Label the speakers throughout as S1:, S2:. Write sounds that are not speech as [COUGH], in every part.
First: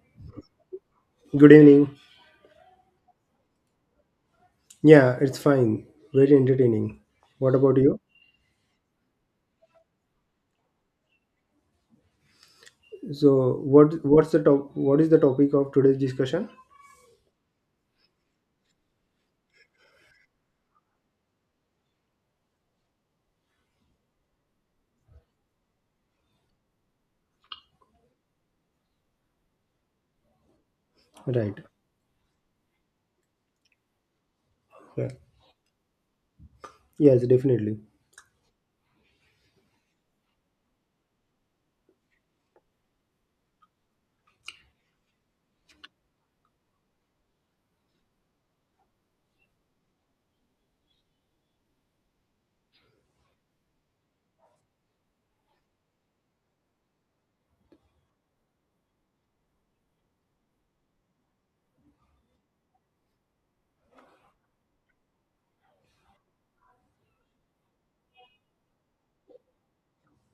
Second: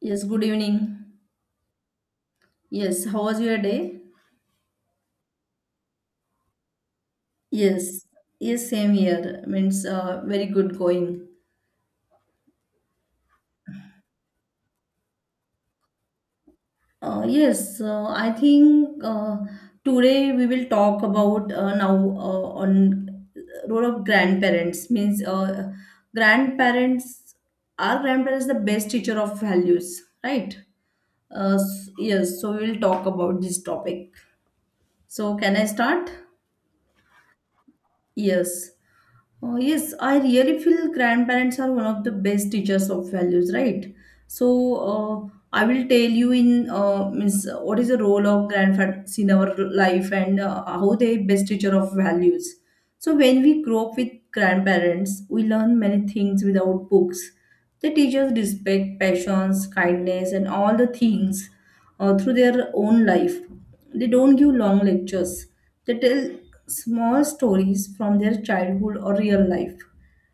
S1: Yes, good evening.
S2: Good evening.
S1: Yes, how was your day?
S2: Yeah, it's fine. Very entertaining. What about you?
S1: Yes, yes, same here. Means Very good going.
S2: So, what's the top? What is the topic of today's discussion?
S1: Yes, I think today we will talk about now on role of grandparents. Means Grandparents, are grandparents the best teacher of values, right? Uh,
S2: Right.
S1: s- yes, so we will talk about this topic.
S2: Yeah.
S1: So can I start?
S2: Yes, definitely.
S1: Yes. Oh, yes, I really feel grandparents are one of the best teachers of values, right? So, I will tell you in means what is the role of grandparents in our life, and how they best teacher of values. So, when we grow up with grandparents, we learn many things without books. They teach us respect, patience, kindness, and all the things through their own life. They don't give long lectures, they tell small stories from their childhood or real life.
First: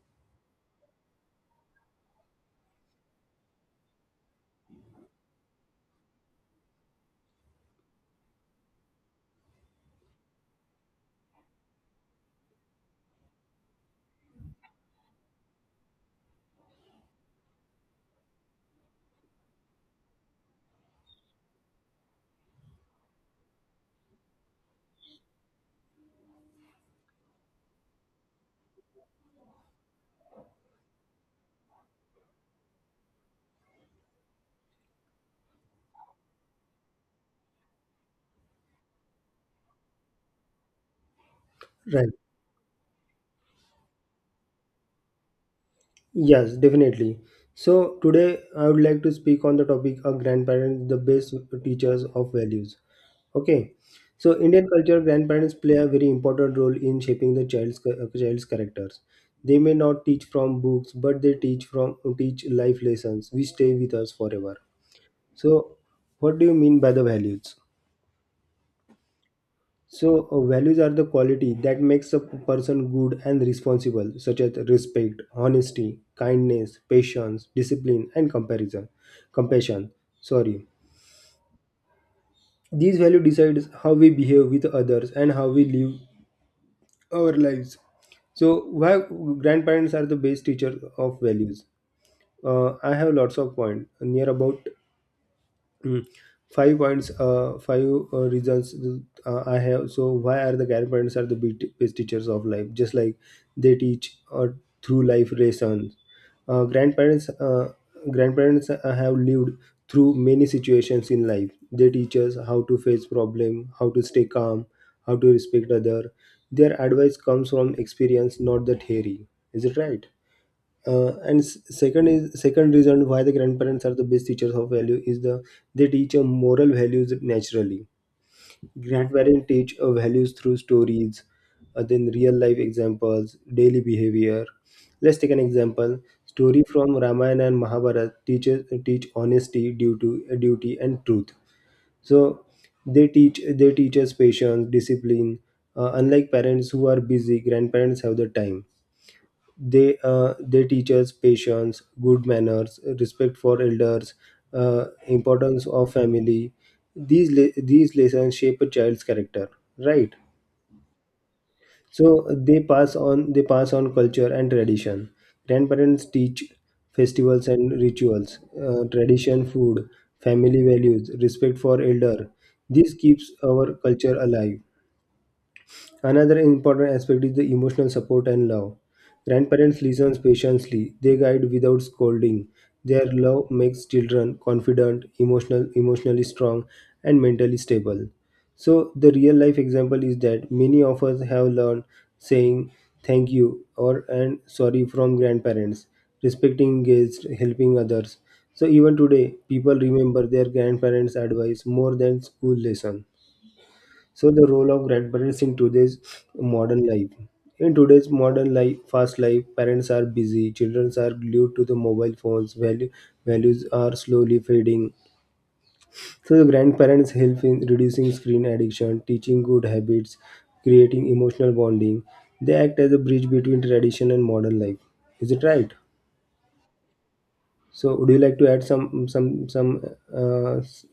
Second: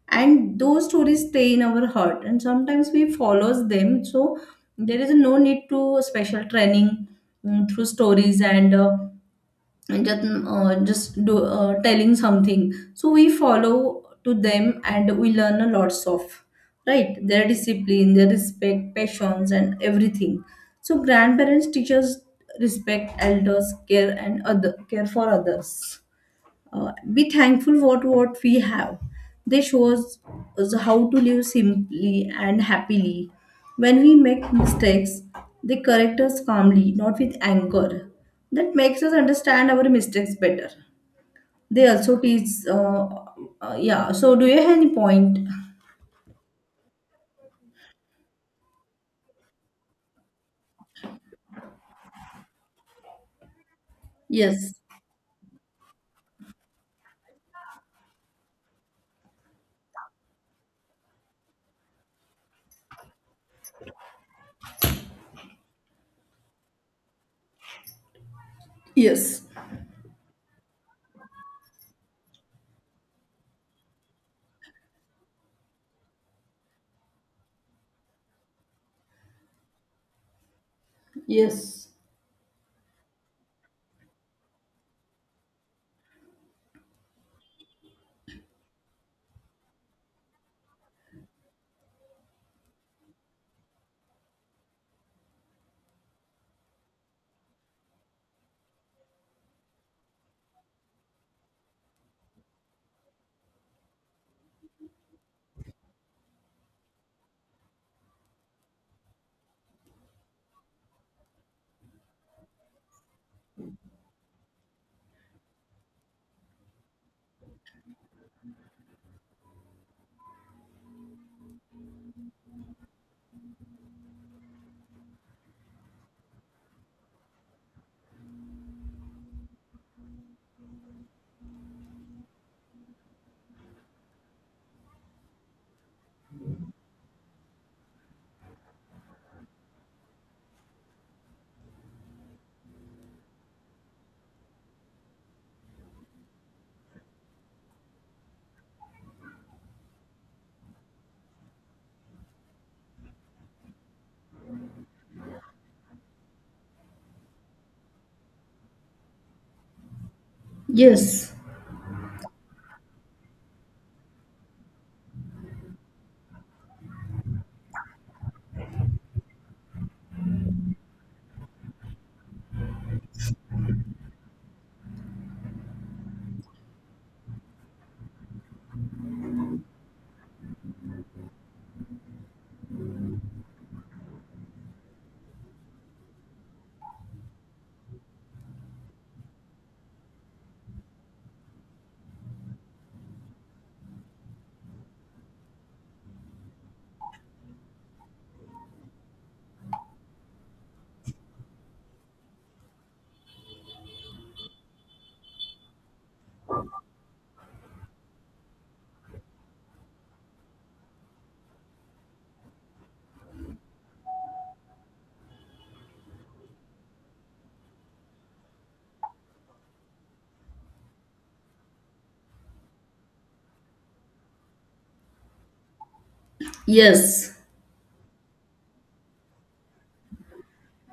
S1: And those stories stay in our heart, and sometimes we follow them. So there is no need to special training, through stories, and just telling something so we follow to them, and we learn a lots of, right, their discipline, their respect, passions, and everything. So grandparents teach us respect elders, care, and other care for others. Be thankful what we have. They show us how to live simply and happily. When we make mistakes, they correct us calmly, not with anger. That makes us understand our mistakes better. They
S2: Right.
S1: also teach yeah, so do you have any point?
S2: Yes, definitely. So today I would like to speak on the topic of grandparents, the best teachers of values. Okay. So Indian
S1: Yes,
S2: culture, grandparents play a very important role in shaping the child's characters. They may not teach from books, but they teach life lessons which stay with us forever. So, what do you mean by the values?
S1: yes,
S2: So, values are the quality that makes a person good and responsible, such as respect, honesty, kindness, patience, discipline, and compassion. Sorry,
S1: yes,
S2: these values decides how we behave with others and how we live our lives. So, why grandparents are the best teacher of values? I have lots of point near about. Mm. Five points, five reasons I have. So why are the grandparents are the best teachers of life? Just like they teach through life lessons. Uh, grandparents, uh, grandparents have lived through many situations in life. They teach us how to face problem, how to stay calm, how to respect other. Their advice comes from experience, not the theory. Is it right? And second reason why the grandparents are the best teachers of value is they teach a moral values naturally. Grandparents teach values through stories, then real life examples, daily behavior. Let's take an example. Story from Ramayana and Mahabharata teach honesty, duty and truth. So they teach us patience, discipline. Unlike parents who are busy, grandparents have the time. They teach us patience, good manners, respect for elders, importance of family. These lessons shape a child's character, right?
S1: yes,
S2: So they pass on culture and tradition. Grandparents teach festivals and rituals, tradition, food, family values, respect for elder. This keeps our culture alive. Another important aspect is the emotional support and love. Grandparents listen patiently, they guide without scolding. Their love makes children confident, emotionally strong, and mentally stable. So the real life example is that many of us have learned saying thank you or and sorry from grandparents, respecting guests, helping others. So even today, people remember their grandparents' advice more than school lesson. So the role of grandparents in today's modern life. In today's modern life, fast life, parents are busy, children are glued to the mobile phones, values are slowly fading. So the grandparents help in reducing screen addiction, teaching good habits, creating emotional bonding. They act as a bridge between tradition and modern life. Is it right?
S1: yes.
S2: So would you like to add uh, s-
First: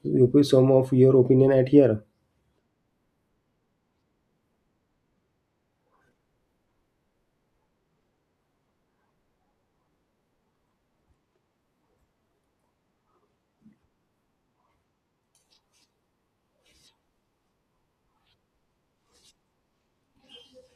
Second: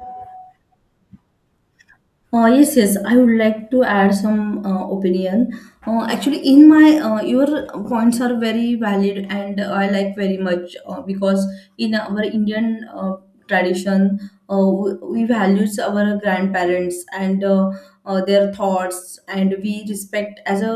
S2: some of your opinion at here?
S1: Yes. I would like to add some opinion. Actually, in my your points are very valid, and I like very much because in our Indian tradition, we values our grandparents and their thoughts, and we respect as a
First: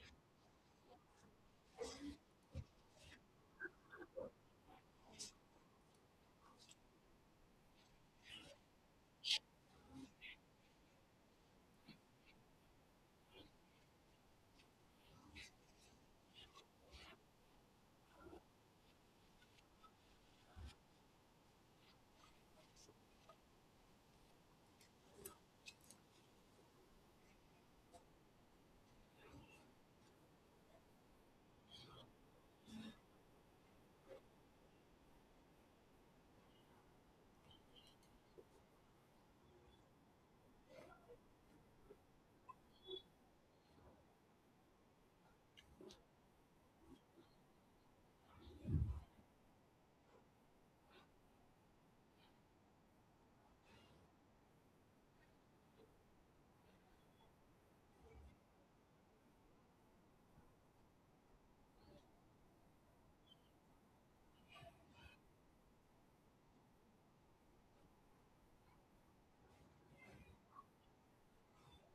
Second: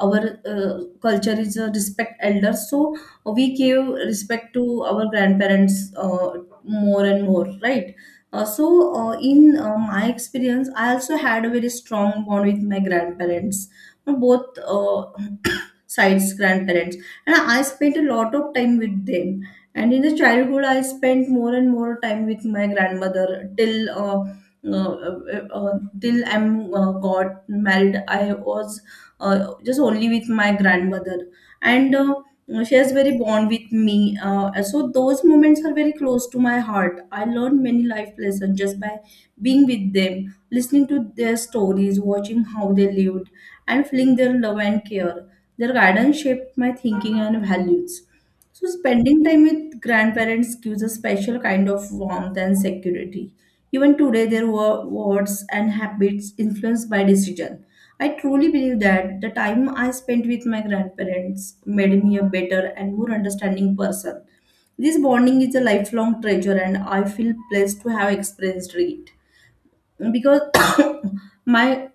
S1: our culture is a respect elders. So we give respect to our grandparents more and more, right? So, in my experience, I also had a very strong bond with my grandparents, both [COUGHS] [CLEARS THROAT] sides grandparents, and I spent a lot of time with them. And in the childhood, I spent more and more time with my grandmother till till I'm got married. I was just only with my grandmother. And. She is very bond with me, so those moments are very close to my heart. I learned many life lessons just by being with them, listening to their stories, watching how they lived, and feeling their love and care. Their guidance shaped my thinking and values. So spending time with grandparents gives a special kind of warmth and security. Even today, there were words and habits influenced by decision. I truly believe that the time I spent with my grandparents made me a better and more understanding person. This bonding is a lifelong treasure, and I feel blessed to have experienced it. Because [COUGHS] my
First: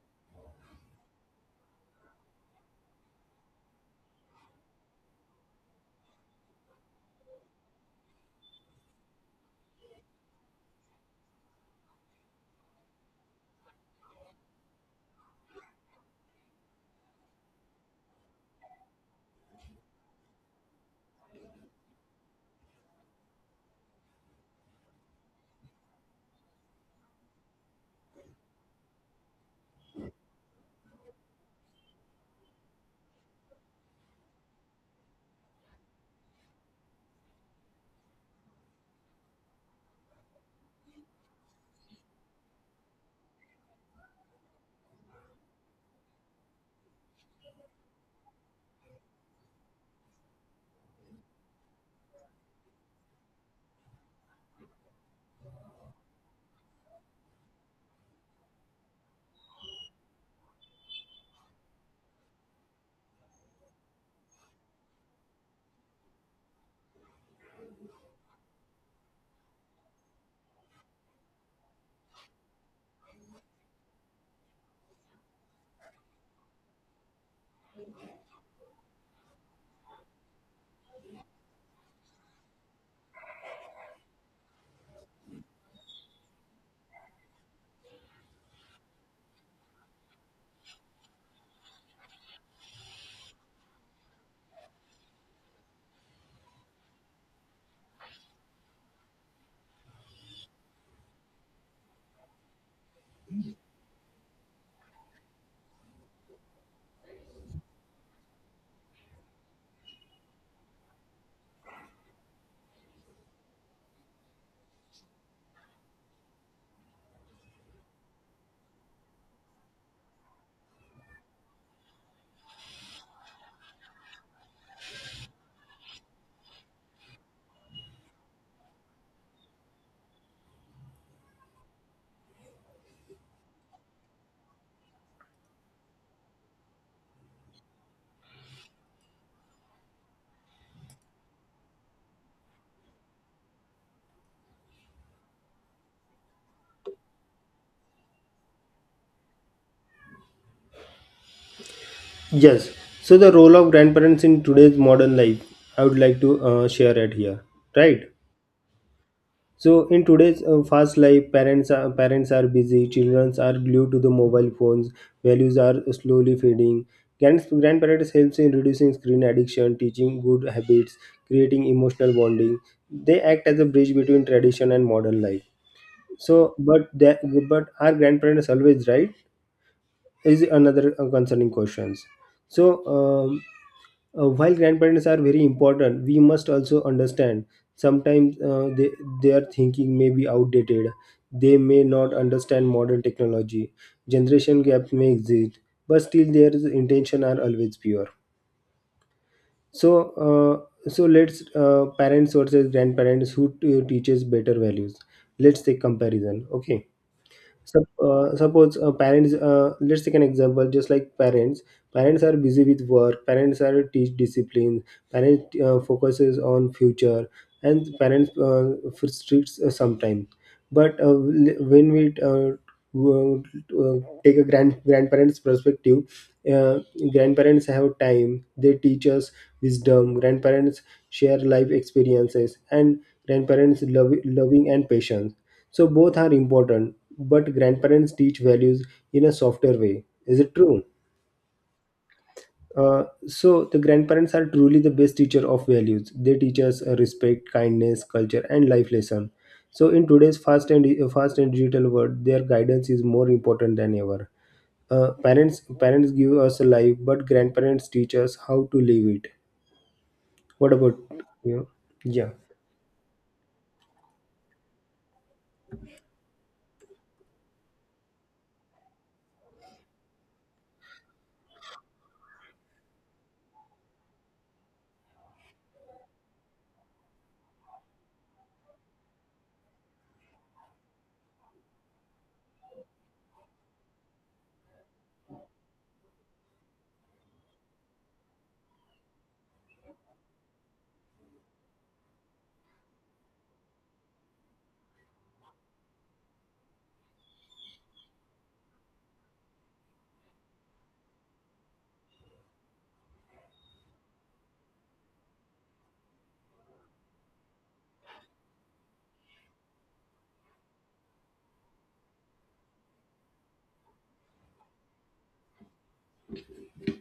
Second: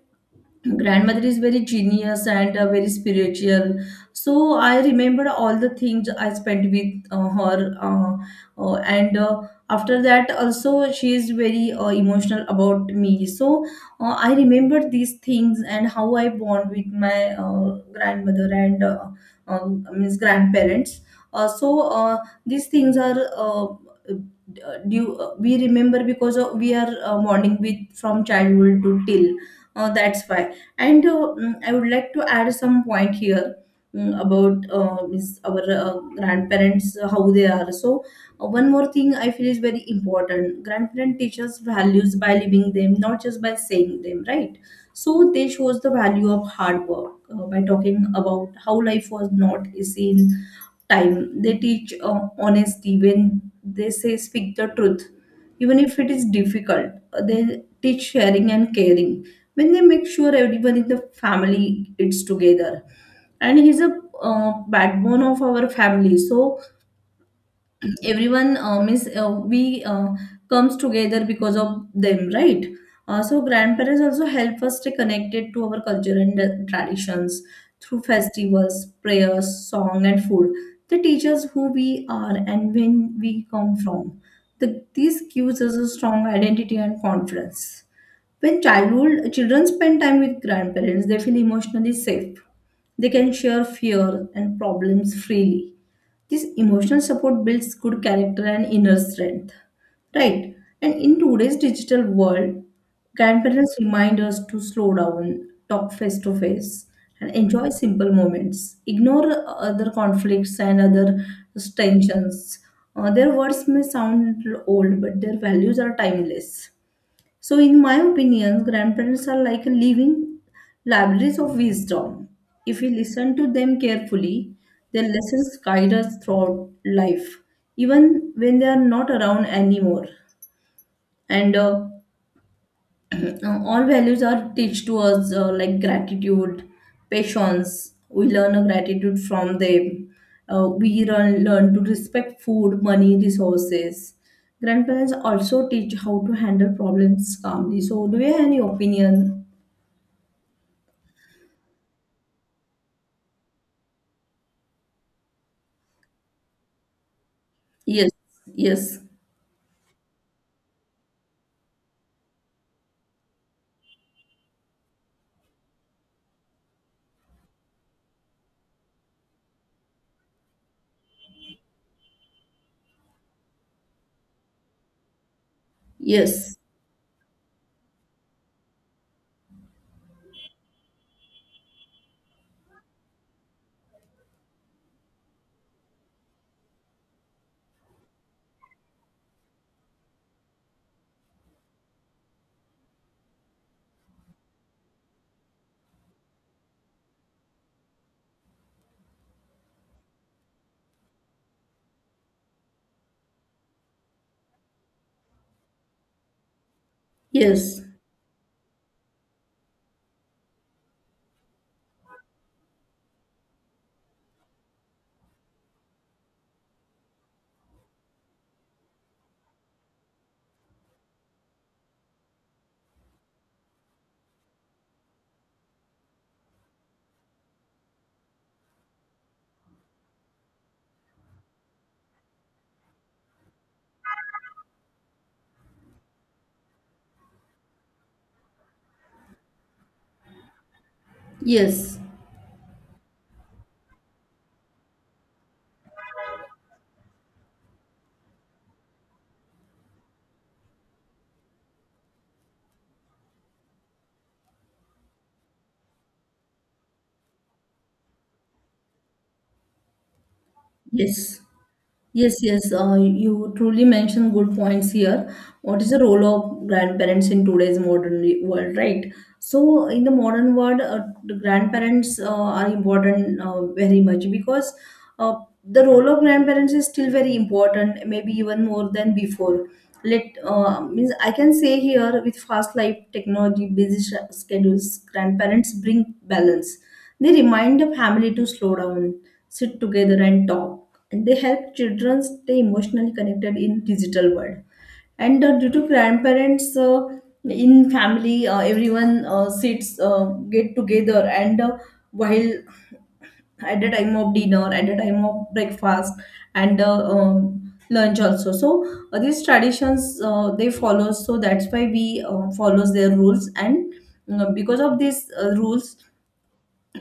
S1: grandmother is very genius and very spiritual, so I remembered all the things I spent with her. And After that also, she is very emotional about me, so I remember these things and how I bond with my grandmother, and means grandparents. uh, so uh, these things are due, we remember because of, we are bonding with from childhood to till, that's why. I would like to add some point here, mm, about means our grandparents, how they are. So, one more thing I feel is very important. Grandparent teaches values by living them, not just by saying them, right? So, they shows the value of hard work by talking about how life was not easy in time. They teach honesty when they say speak the truth, even if it is difficult. They teach sharing and caring when they make sure everyone in the family eats together, and he's a backbone of our family, so everyone, means we comes together because of them, right? So grandparents also help us stay connected to our culture and traditions through festivals, prayers, song, and food. They teach us who we are and when we come from. This gives us a strong identity and confidence. When childhood children spend time with grandparents, they feel emotionally safe. They can share fear and problems freely. This emotional support builds good character and inner strength. Right. And in today's digital world, grandparents remind us to slow down, talk face to face, and enjoy simple moments. Ignore other conflicts and other tensions. Their words may sound old, but their values are timeless. So, in my opinion, grandparents are like living libraries of wisdom. If we listen to them carefully, their lessons guide us throughout life, even when they are not around anymore. And all values are teach to us like gratitude, patience. We learn a gratitude from them. We learn to respect food, money, resources. Grandparents also teach how to handle problems calmly. So, do you have any opinion?
S2: Yes. So the role of grandparents in today's modern life, I would like to share it here, right?
S1: Yes, yes,
S2: So in today's fast life, parents are busy, children are glued to the mobile phones, values are slowly fading. Grandparents helps in reducing screen addiction, teaching good habits, creating emotional bonding. They act as a bridge between tradition and modern life. So,
S1: yes,
S2: but are grandparents always right? Is another concerning questions. So. While grandparents are very important, we must also understand sometimes their thinking may be outdated. They may not understand modern technology. Generation gaps may exist, but still their intention are always pure. So, let's parents versus grandparents who teaches better values. Let's take comparison. Okay.
S1: yes,
S2: Suppose parents let's take an example, just like parents are busy with work, parents are teach discipline, parents focuses on future, and parents for streets sometime. But when we go- uh, take a grandparents perspective, uh, grandparents have time, they teach us wisdom, grandparents share life experiences, and grandparents loving and patience. So both are important, but grandparents teach values in a softer way. Is it true?
S1: yes,
S2: So the grandparents are truly the best teacher of values. They teach us respect, kindness, culture, and life lesson. So in today's fast and digital world, their guidance is more important than ever. Parents give us a life, but grandparents teach us how to live it. What about
S1: yes.
S2: you? Yeah,
S1: Yes, yes, you truly mentioned good points here. What is the role of grandparents in today's modern re- world, right? So, in the modern world, the grandparents are important very much because uh, the role of grandparents is still very important, maybe even more than before. Let means I can say here with fast life, technology, busy sch- schedules, grandparents bring balance. They remind the family to slow down, sit together and talk, and they help children stay emotionally connected in digital world. And due to grandparents, in family, everyone sits, get together, and while at the time of dinner, at the time of breakfast, and lunch also. So these traditions they follow, so that's why we follows their rules. And because of these rules,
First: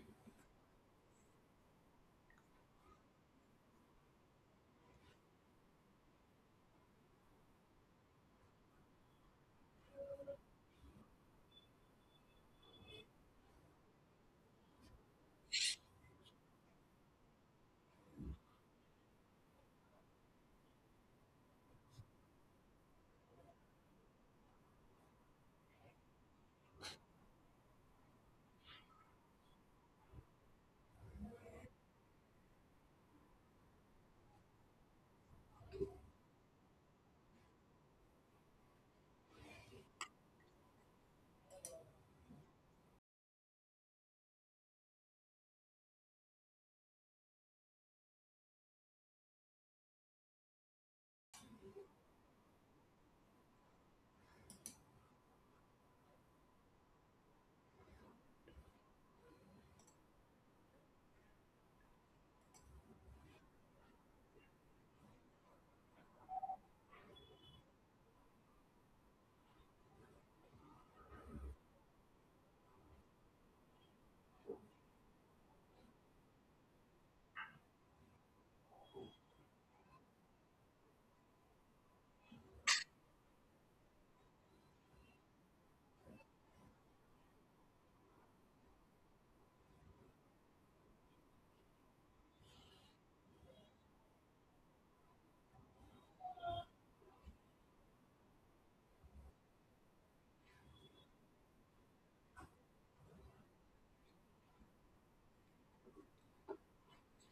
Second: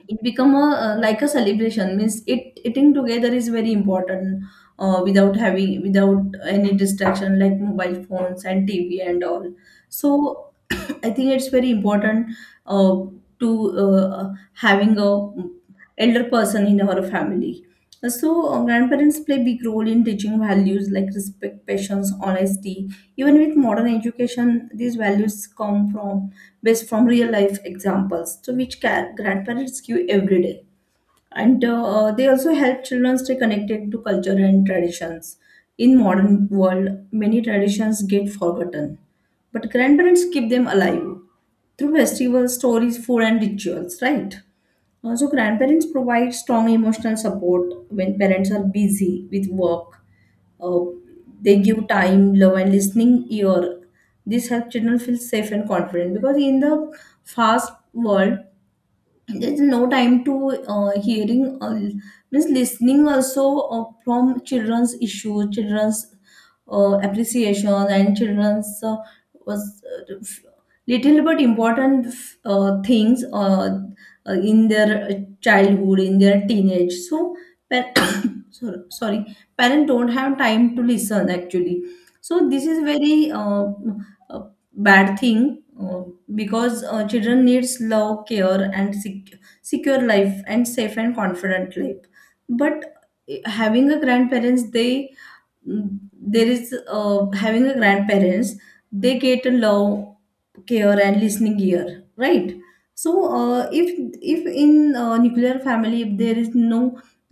S1: it become a like a celebration. Means it eating together is very important, without having, without any distraction like mobile phones and TV and all. So [COUGHS] [CLEARS THROAT] I think it's very important, uh, to uh, having a elder person in our family. So, grandparents play big role in teaching values like respect, patience, honesty. Even with modern education, these values come from based from real life examples, so which ca- grandparents give every day. And they also help children stay connected to culture and traditions. In modern world, many traditions get forgotten, but grandparents keep them alive through festivals, stories, food, and rituals, right? So grandparents provide strong emotional support when parents are busy with work. Uh, they give time, love, and listening ear. This helps children feel safe and confident because in the fast world, there's no time to hearing, means listening also, from children's issues, children's appreciation, and children's was uh, f- little but important things, in their childhood, in their teenage. So par- [COUGHS] sorry, sorry, parents don't have time to listen actually. So this is very uh, bad thing, uh, because children needs love, care, and sec- secure life, and safe and confident life. But eh, having a grandparents they mm, there is having a grandparents, they get a love, care, and listening ear, right? So if in nuclear family, if there is no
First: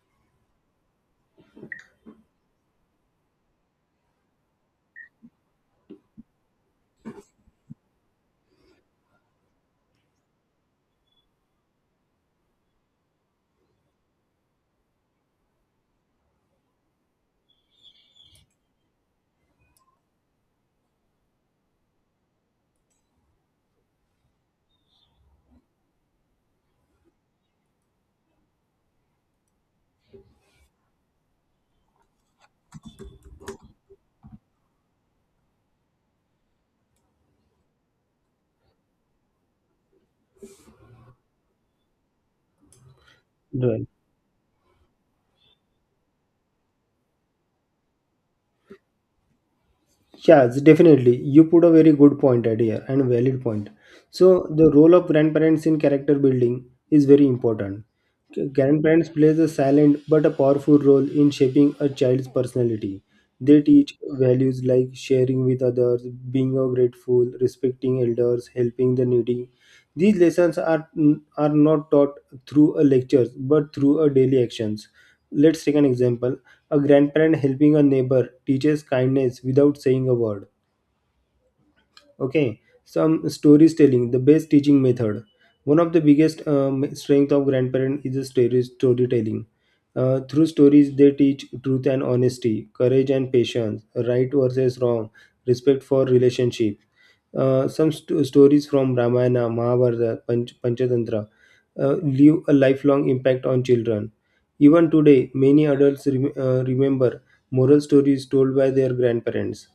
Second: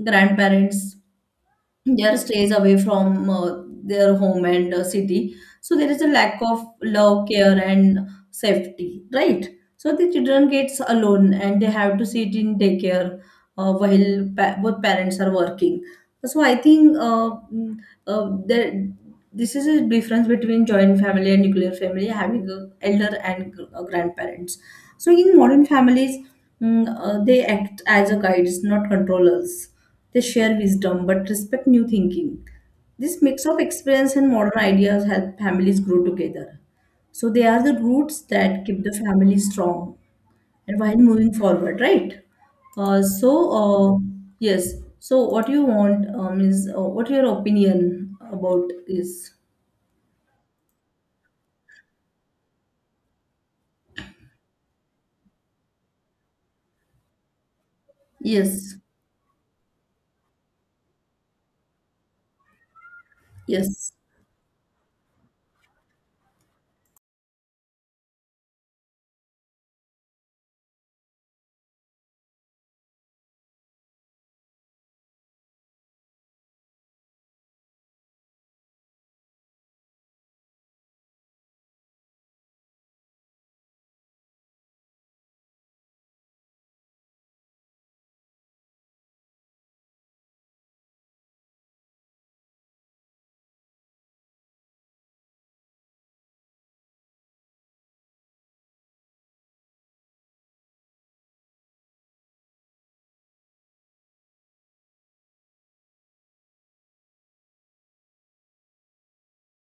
S1: grandparents, their stays away from their home and city, so there is a lack of love, care, and safety, right? So the children gets alone and they have to sit in daycare while pa- both parents are working. So I think there, this is a difference between joint family and nuclear family, having a elder and gr- grandparents. So in modern families, they act as a guides, not controllers. They share wisdom but respect new thinking. This mix of experience and modern ideas help families grow together. So they are the roots that keep the family strong and while moving forward, right? uh, so
S2: right.
S1: uh, yes, so what you want, is what your opinion about is?
S2: Yes, definitely. You put a very good point at here and valid point. So the role of grandparents in character building is very important. G-
S1: Yes,
S2: Grandparents plays a silent but a powerful role in shaping a child's personality. They
S1: yes,
S2: teach values like sharing with others, being grateful, respecting elders, helping the needy. These lessons are not taught through a lectures but through a daily actions. Let's take an example. A grandparent helping a neighbor teaches kindness without saying a word. Okay, some stories telling, the best teaching method. One of the biggest strength of grandparents is the storytelling. Through stories, they teach truth and honesty, courage and patience, right versus wrong, respect for relationship. Some stories from Ramayana, Mahabharata, Panchatantra leave a lifelong impact on children. Even today, many adults remember moral stories told by their grandparents.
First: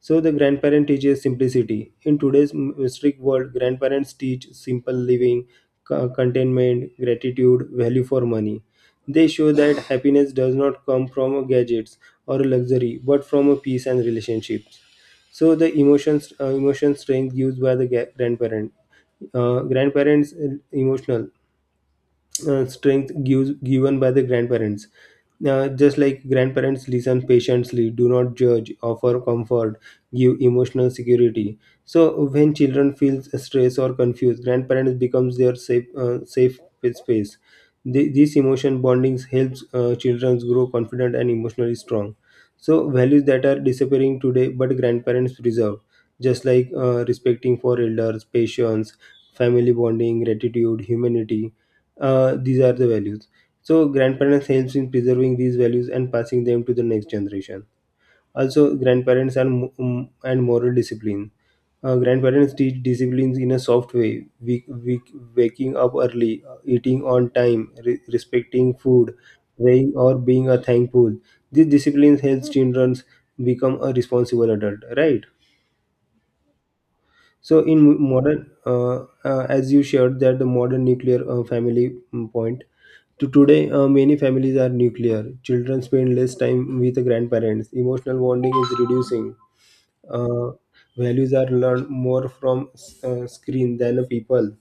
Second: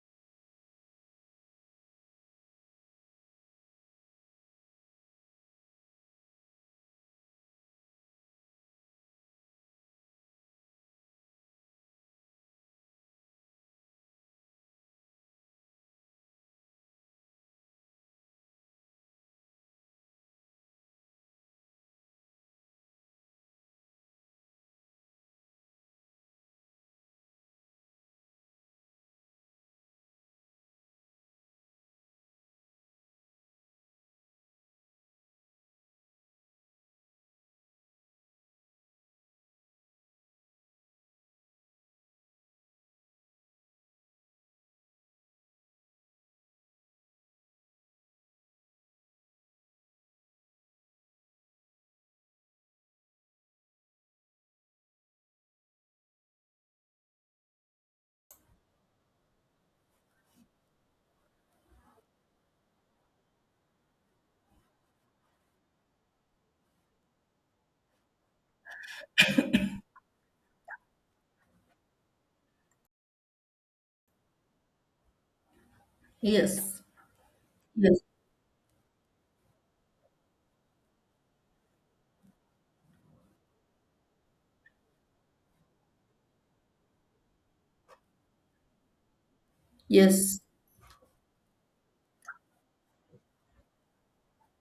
S2: So the grandparent teaches simplicity. In today's strict world, grandparents teach simple living, contentment, gratitude, value for money. They show that [SIGHS] happiness does not come from gadgets or luxury, but from a peace and relationships. So the emotion strength used by the grandparent. Grandparents emotional strength given by the grandparents. Just like grandparents listen patiently, do not judge, offer comfort, give emotional security. So when children feel stressed or confused, grandparents becomes their safe space. This emotion bondings helps children grow confident and emotionally strong. So values that are disappearing today, but grandparents preserve, just like respecting for elders, patience, family bonding, gratitude, humanity. These are the values. So grandparents helps in preserving these values and passing them to the next generation. Also, grandparents are mo- and moral discipline. Grandparents teach disciplines in a soft way, waking up early, eating on time, respecting food, praying or being a thankful. These disciplines helps children become a responsible adult, right?
S1: yes,
S2: So
S1: yes,
S2: in modern, as you shared that the modern nuclear family point, to today many families are nuclear. Children spend less time with the grandparents. Emotional bonding is reducing.
S1: yes,
S2: Uh, Values are learned more from screen than the people.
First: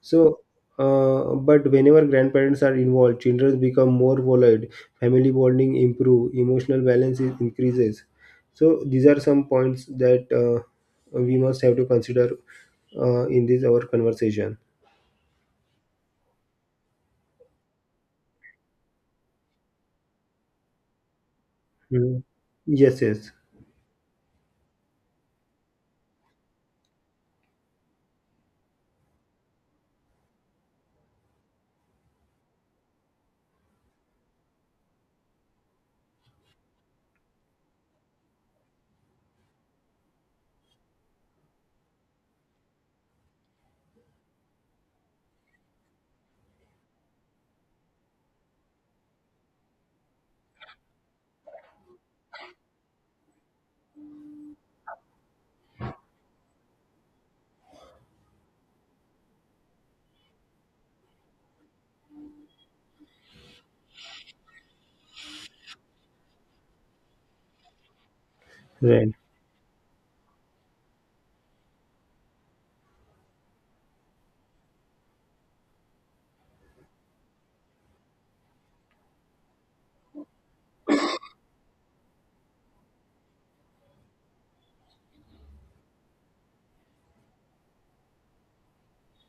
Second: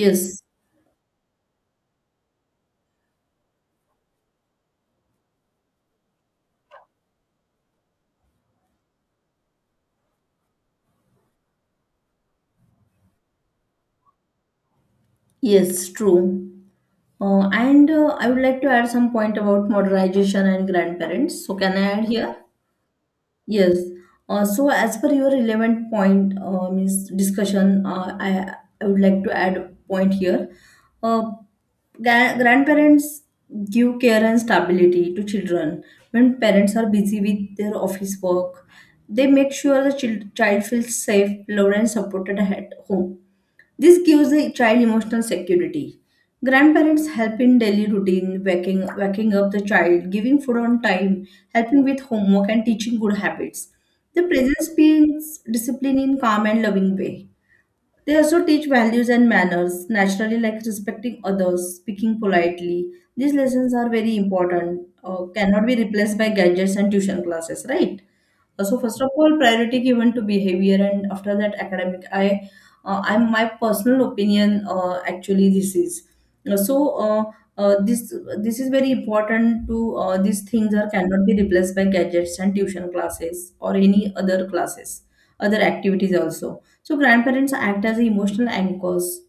S2: So, but whenever grandparents are involved, children become more volatile, family bonding improve, emotional balance increases. So these are some points that we must have to consider in this our conversation.
S1: yes, true. And I would like to add some point about modernization and grandparents. So, can I add
S2: Mhm.
S1: here?
S2: Yes, yes,
S1: Yes. So as per your relevant point, means discussion, I would like to add a point here. Uh, Grandparents give care and stability to children. When parents are busy with their office work, they make sure the chil- child feels safe, loved, and supported at home. This gives the child emotional security. Grandparents help in daily routine, waking up the child, giving food on time, helping with homework, and teaching good habits. The presence builds discipline in calm and loving way. They also teach values and manners, naturally, like respecting others, speaking politely. These lessons are very important, cannot be replaced by gadgets and tuition classes, right? So first of
S2: right,
S1: all, priority given to behavior, and after that, academic. I'm my personal opinion. Actually, this is. So. Uh, this this is very important to. These things are cannot be replaced by gadgets and tuition classes or any other classes, other activities also. So grandparents act as emotional anchors.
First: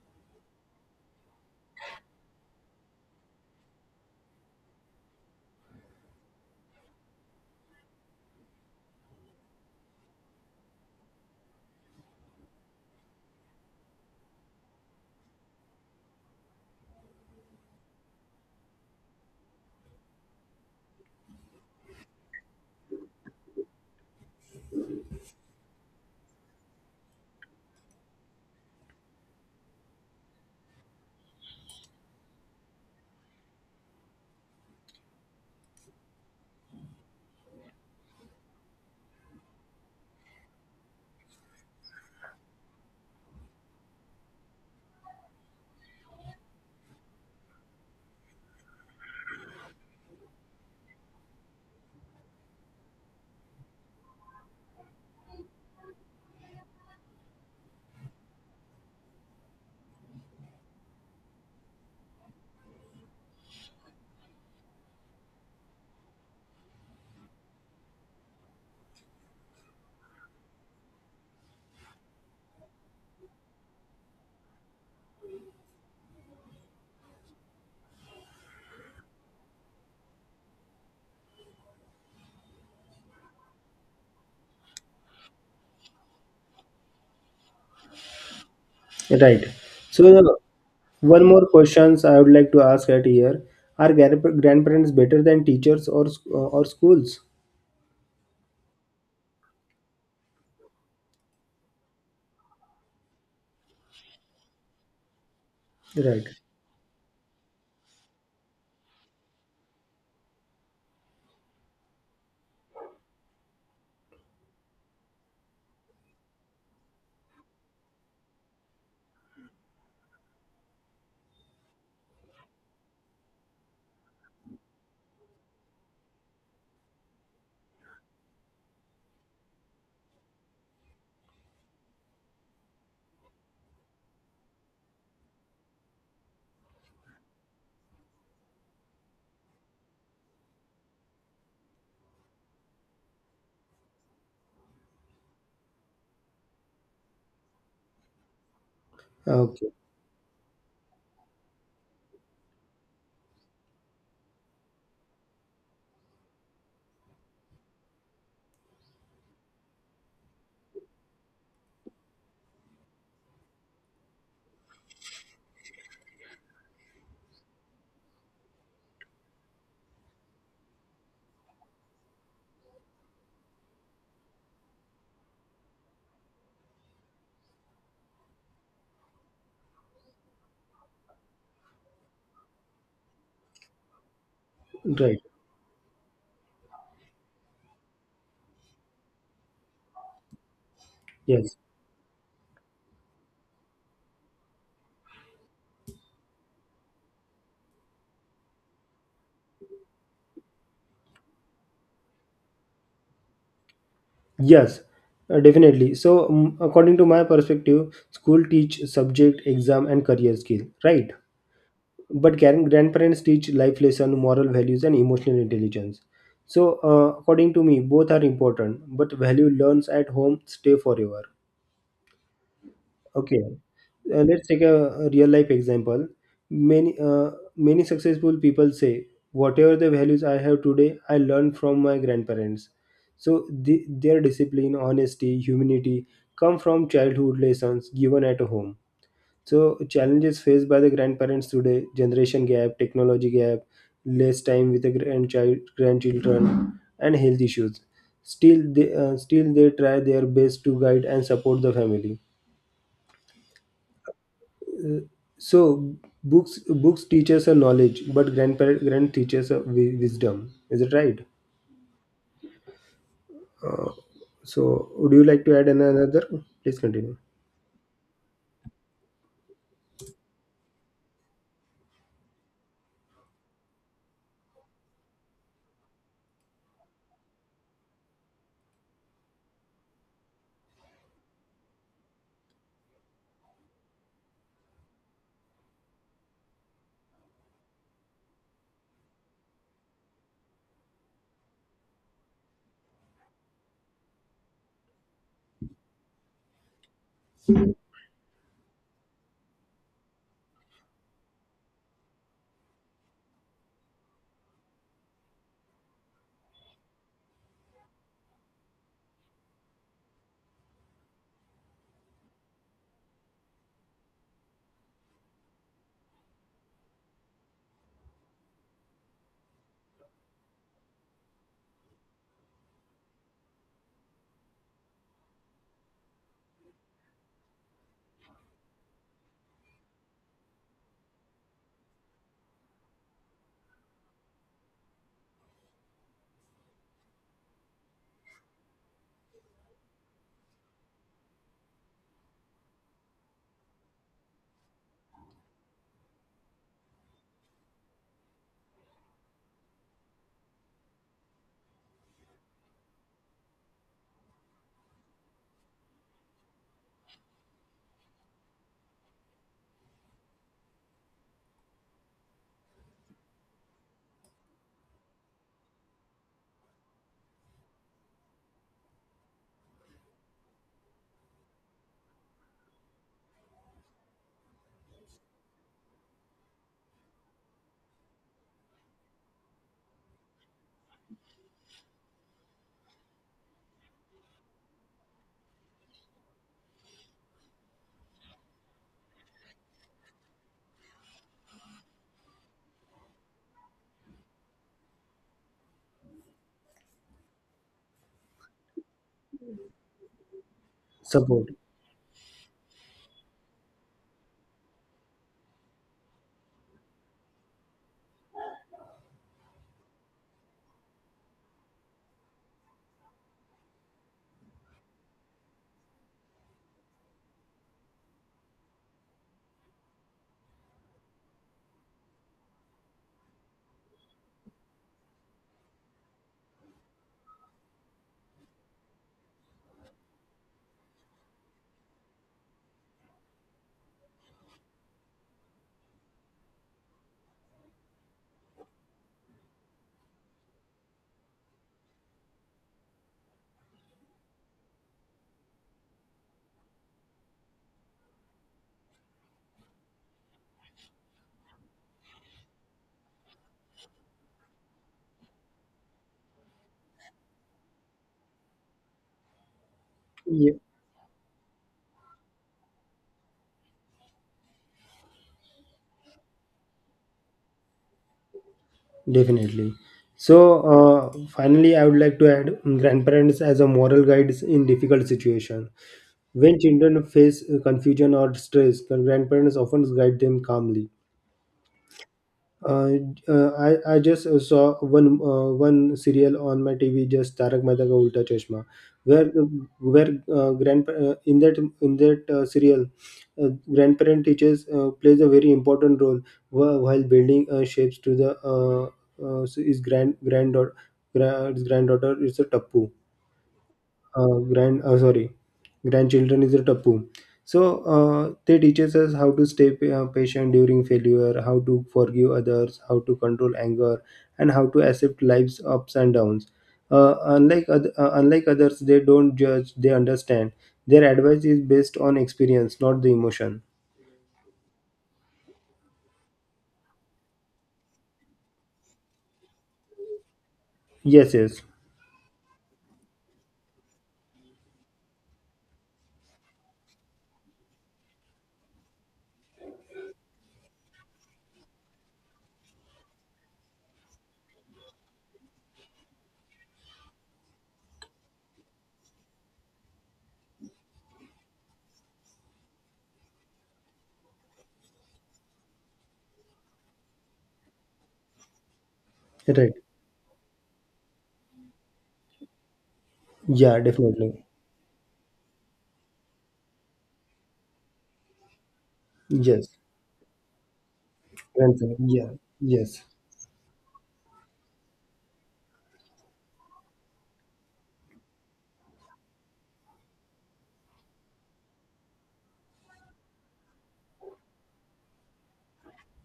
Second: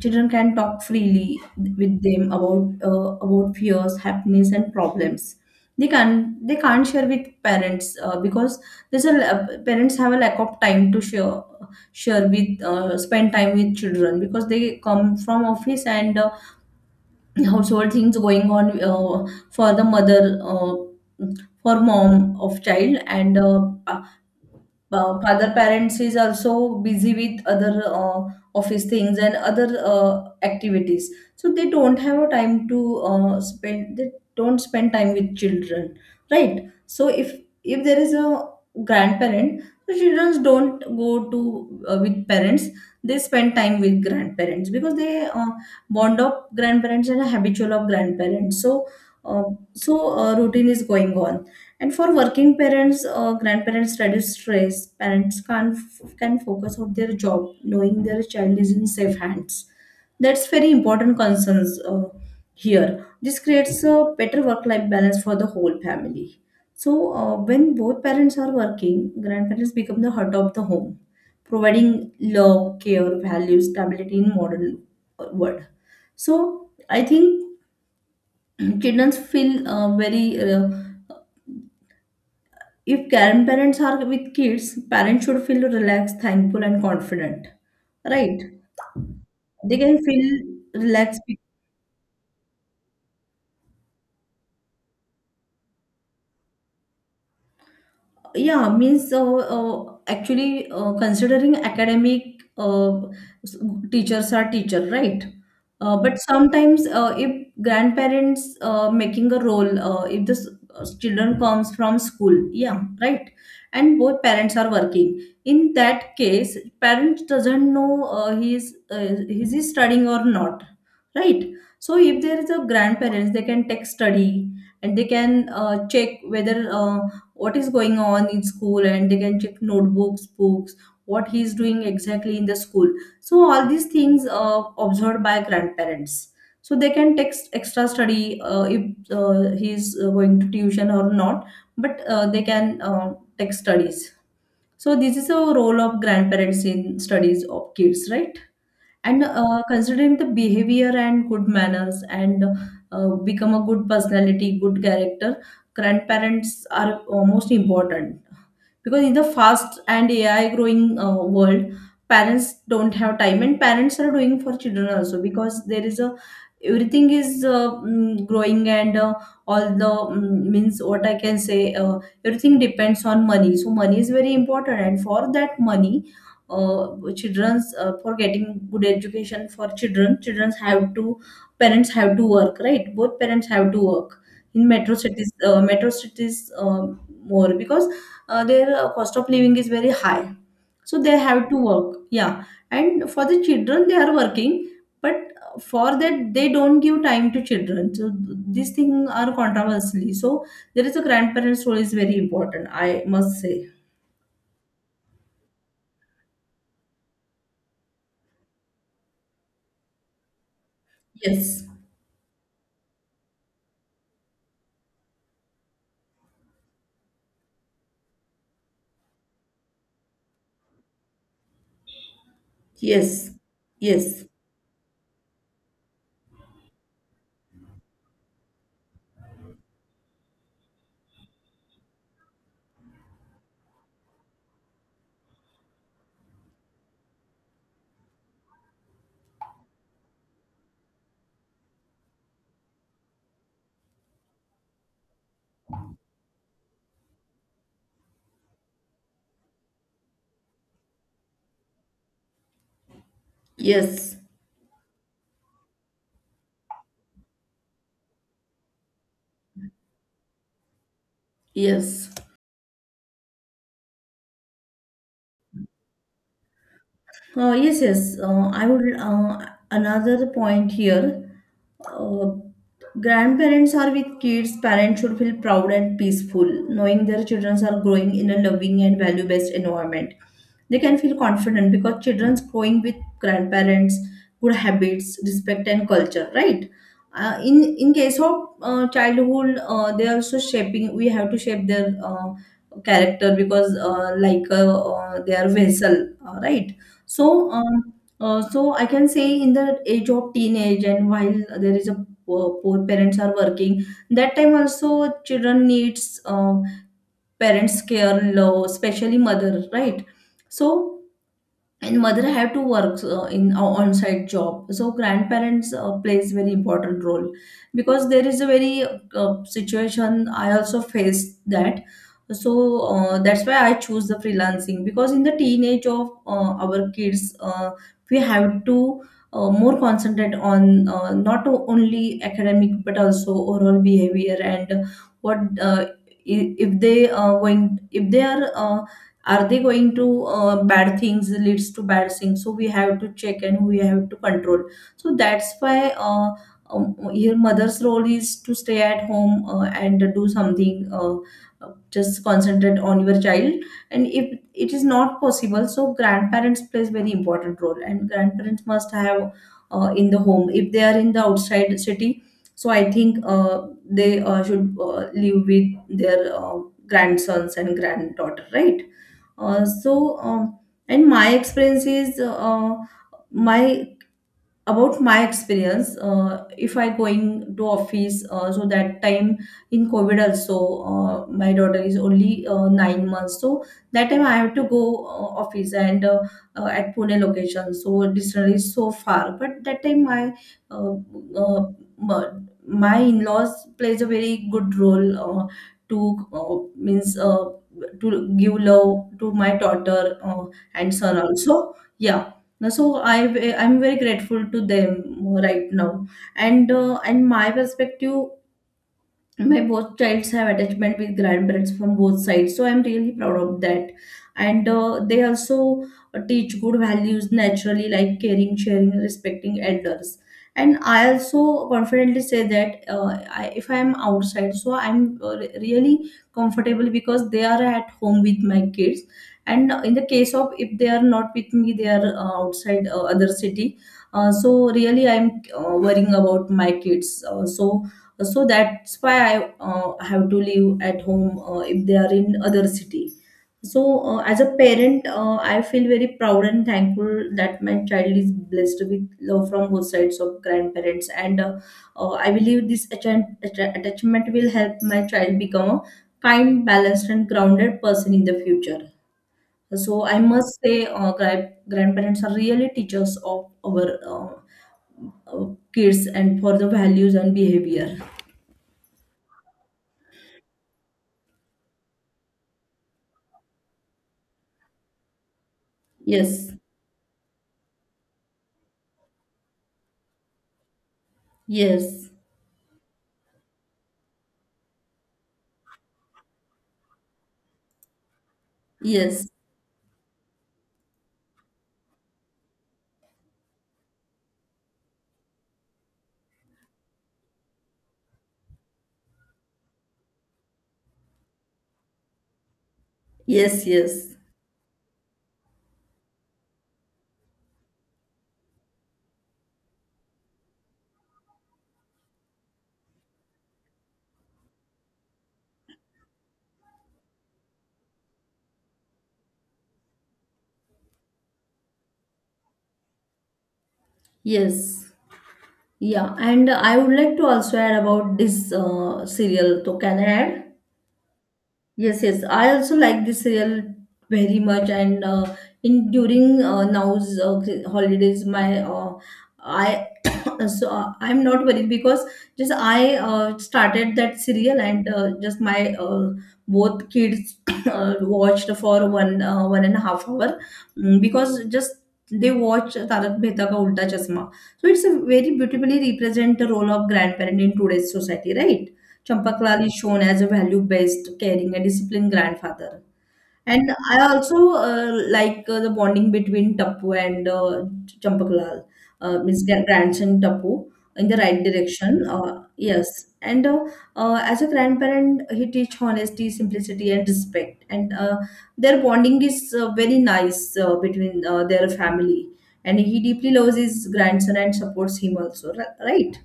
S1: Children can talk freely with them about, fears, happiness, and problems they can't share with parents, because parents have a lack of time to share with spend time with children, because they come from office, and [CLEARS THROAT] household things going on, for the mother, for mom of child, and father. Parents is also busy with other office things and other activities. So they don't have a time to, spend they don't spend time with children, right? So if there is a grandparent, the children don't go to, with parents. They spend time with grandparents, because they, bond of grandparents and habitual of grandparents. So, uh, routine is going on. And for working parents or grandparents, reduce stress. Parents can focus on their job, knowing their child is in safe hands. That's very important concerns, here. This creates a better work-life balance for the whole family. So when both parents are working, grandparents become the heart of the home, providing love, care, value, stability in modern, world. So I think [CLEARS THROAT] children feel, very uh, if grandparents are with kids, parents should feel relaxed, thankful, and confident. Right?
S2: right.
S1: They can
S2: So,
S1: feel relaxed.
S2: one more questions I would like to ask at here: Are grandparents better than teachers or schools?
S1: Yeah, means, actually, considering academic, s- teachers are teacher, right? But
S2: Right.
S1: sometimes, if grandparents making a role, if children comes from school, yeah, right? And both parents are working. In that case, parents doesn't know, he is he studying or not, right? So if there is a grandparents, they can take study, and they can check whether, what is going on in school. And they can check notebooks, books, what he is doing exactly in the school. So all these things observed by grandparents, so they can take extra study, if he is going to tuition or not. But they can take studies. So this is a role of grandparents in studies of kids, right? And
S2: Okay.
S1: considering the behavior and good manners, and become a good personality, good character, grandparents are most important, because in the fast and AI growing, world, parents don't have time. And parents are doing for children also, because there is a, everything is growing, and all the, means what I can say, everything depends on money. So money is very important, and for that money, uh, children's, for getting good education for children, children's have to parents have to work, right? Both parents have to work in metro
S2: Right.
S1: cities, metro cities um more, because their cost of living is very high, so they have
S2: Yes.
S1: to work, yeah. And for the children they are working, but for that, they don't give time to children. So these things are controversially, so there is a, grandparents role is very important, I must say.
S2: Yes, definitely. So, according to my perspective, school teach subject, exam, and career skill, right?
S1: Yes,
S2: But grandparents teach life lesson, moral values, and emotional intelligence. So, according to me, both are important. But value learns at home stay forever.
S1: yes,
S2: Okay.
S1: yes,
S2: Let's take a real life example. Many many successful people say whatever the values I have today, I learned from my grandparents. So their discipline, honesty, humanity come from childhood lessons given at home. So challenges faced by the grandparents today: generation gap, technology gap, less time with the grandchild grandchildren, and health issues. Still they try their best to guide and support the family.
S1: yes,
S2: So books teach us a knowledge, but grandparent grand teaches a wisdom. Is it right?
S1: yes.
S2: Uh, so would you like to add another? Please continue.
S1: Yes, yes. I would, another point here. Uh, Grandparents are with kids. Parents should feel proud and peaceful, knowing their children are growing in a loving and value-based environment. They can feel confident, because children's growing with grandparents, good habits, respect, and culture. Right. In case of childhood, they are also shaping. We have to shape their character, because, like, they are vessel. Right. So, so I can say in the age of teenage, and while there is a poor, parents are working, that time also, children needs parents care love, especially mother, right? So, and mother have to work in a on-site job, so grandparents plays very important role, because there is a very, situation I also faced, that. So that's why I choose the freelancing, because in the teenage of our kids, we have to more concentrate on, not only academic but also overall behavior. And what, if they are going, if they are they going to, bad things leads to bad things. So we have to check, and we have to control. So that's why, your mother's role is to stay at home and do something, just concentrate on your child. And if it is not possible, so grandparents plays very important role. And grandparents must have in the home, if they are in the outside city. So I think they should live with their grandsons and granddaughter, right? uh, so um, and my experience is, my about my experience, if I going to office, so that time in COVID also, my daughter is only 9 months. So that time I have to go office, and at Pune location, so distance is so far. But that time my, uh, uh, m- my in-laws plays a very good role, to, uh, means, to give love to my daughter, uh, and son
S2: Support.
S1: also. Yeah. No, so I'm very grateful to them right now, and, my perspective, my both childs have attachment with grandparents from both sides, so I'm really proud of that. And they also teach good values naturally, like caring, sharing, respecting elders. And I also confidently say that, if I am outside, so I'm really comfortable, because they are at home with my kids. And in the case of, if they are not with me, they are outside, other city. So really I'm worrying about my kids, so so that's why I have to live at home, if they are in other city. So as a parent, I feel very proud and thankful that my child is blessed with love from both sides of grandparents. And I believe this attachment will help my child become a kind, balanced, and grounded person in the future. So I
S2: Yeah,
S1: must say, grandparents are really teachers of our uh, uh, kids, and for the values and behavior.
S2: definitely. So finally, I would like to add, grandparents as a moral guides in difficult situation.
S1: Yes.
S2: When children face confusion or stress, the grandparents often guide them calmly.
S1: Yes,
S2: Uh, I just saw one serial on my TV, just Tarak Mehta Ka Ulta Chashma, where
S1: yes,
S2: grand in that serial, uh, grandparent teachers plays a very important role, while building shapes to the so his granddaughter, his granddaughter is a tappu,
S1: yes, yes,
S2: grand sorry, grandchildren is a tapu. So they teaches us how to stay patient during failure, how to forgive others, how to control anger, and how to accept life's ups and downs. Unlike unlike others, they don't judge, they understand. Their advice is based on experience, not the emotion.
S1: yes. Yeah, and I would like to also add about this serial. So can I add?
S2: Yes, yes,
S1: Yes, yes. I also like this serial very much, and in during now's holidays, my I [COUGHS] so I'm not worried, because just I started that serial. And just my both kids [COUGHS] watched for 1.5 hour, because just they watch Tarak Mehta Ka Ulta Chashma. So it's a very beautifully represent the role of grandparent in today's society, right? Champaklal is
S2: right,
S1: shown as a value-based, caring, and disciplined grandfather. And
S2: yeah,
S1: I also
S2: definitely,
S1: like the bonding between Tappu and Champaklal, means
S2: yes,
S1: grandson Tappu, in the right
S2: grandson,
S1: direction.
S2: yeah,
S1: Yes.
S2: yes.
S1: And as a grandparent, he teach honesty, simplicity, and respect. And their bonding is very nice between their family. And he deeply loves his grandson and supports him also, right?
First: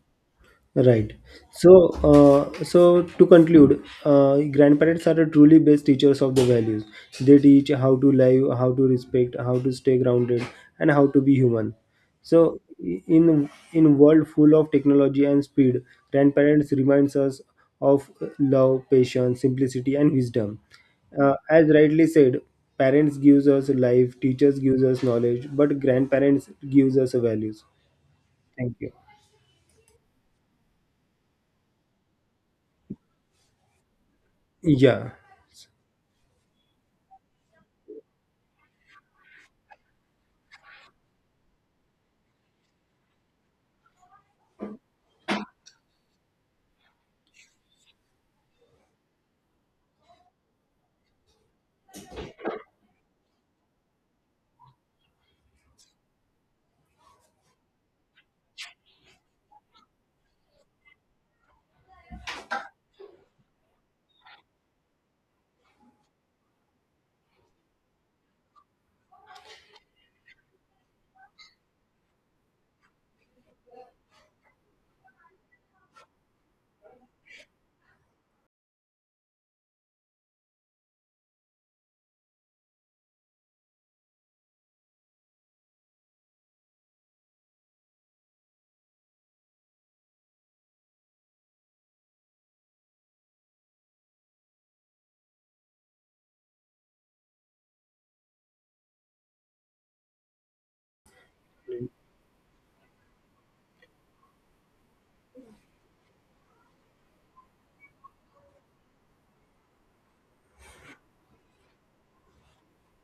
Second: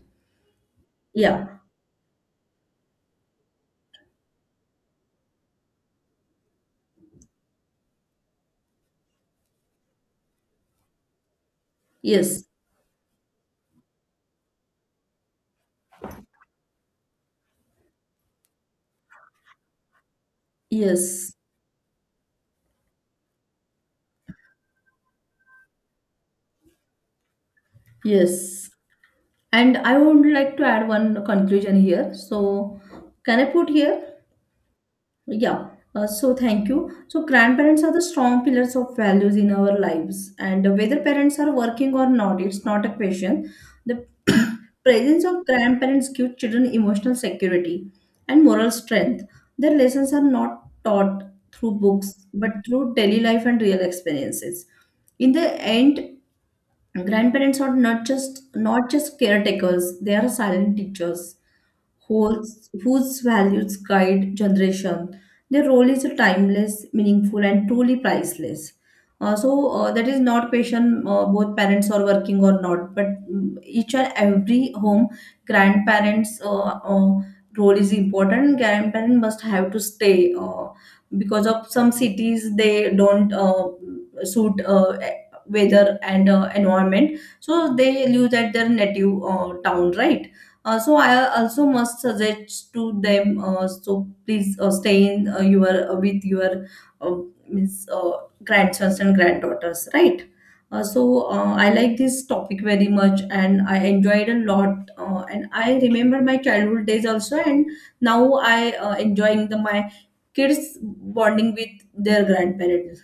S2: Right.
S1: Yeah.
S2: So, to conclude, grandparents are the truly best teachers of the values. They teach how to live, how to respect, how to stay grounded, and how to be human.
S1: Yes.
S2: So, in world full of technology and speed, grandparents reminds us of love, patience, simplicity, and wisdom.
S1: Yes.
S2: As rightly said, parents gives us life, teachers gives us knowledge, but grandparents gives us values.
S1: Yes.
S2: Thank you.
S1: And I would like to add one conclusion here. So, can I put here?
S2: Yeah.
S1: Yeah. Thank you. So, grandparents are the strong pillars of values in our lives. And whether parents are working or not, it's not a question. The [CLEARS THROAT] presence of grandparents gives children emotional security and moral strength. Their lessons are not taught through books, but through daily life and real experiences. In the end, grandparents are not just caretakers. They are silent teachers, whose values guide generation. Their role is timeless, meaningful, and truly priceless. That is not question, both parents are working or not, but each and every home grandparents' role is important. Grandparents must have to stay, because of some cities they don't suit, weather and environment, so they live at their native town, right? I also must suggest to them. Please stay in your, with your, uh, means grandsons and granddaughters, right? I like this topic very much, and I enjoyed a lot. And I remember my childhood days also, and now I enjoying the my kids bonding with their grandparents.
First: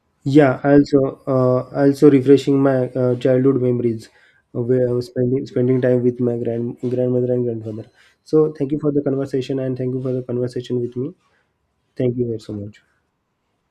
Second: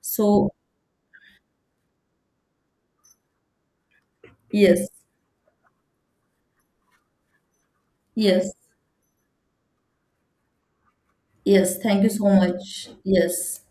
S1: So
S2: Yeah, also refreshing my childhood memories,
S1: yes,
S2: where I was spending time with my grandmother and grandfather.
S1: yes,
S2: So thank you for the conversation and thank you for the conversation with me.
S1: yes. Thank you
S2: Thank you
S1: so
S2: very so much.
S1: much. Yes.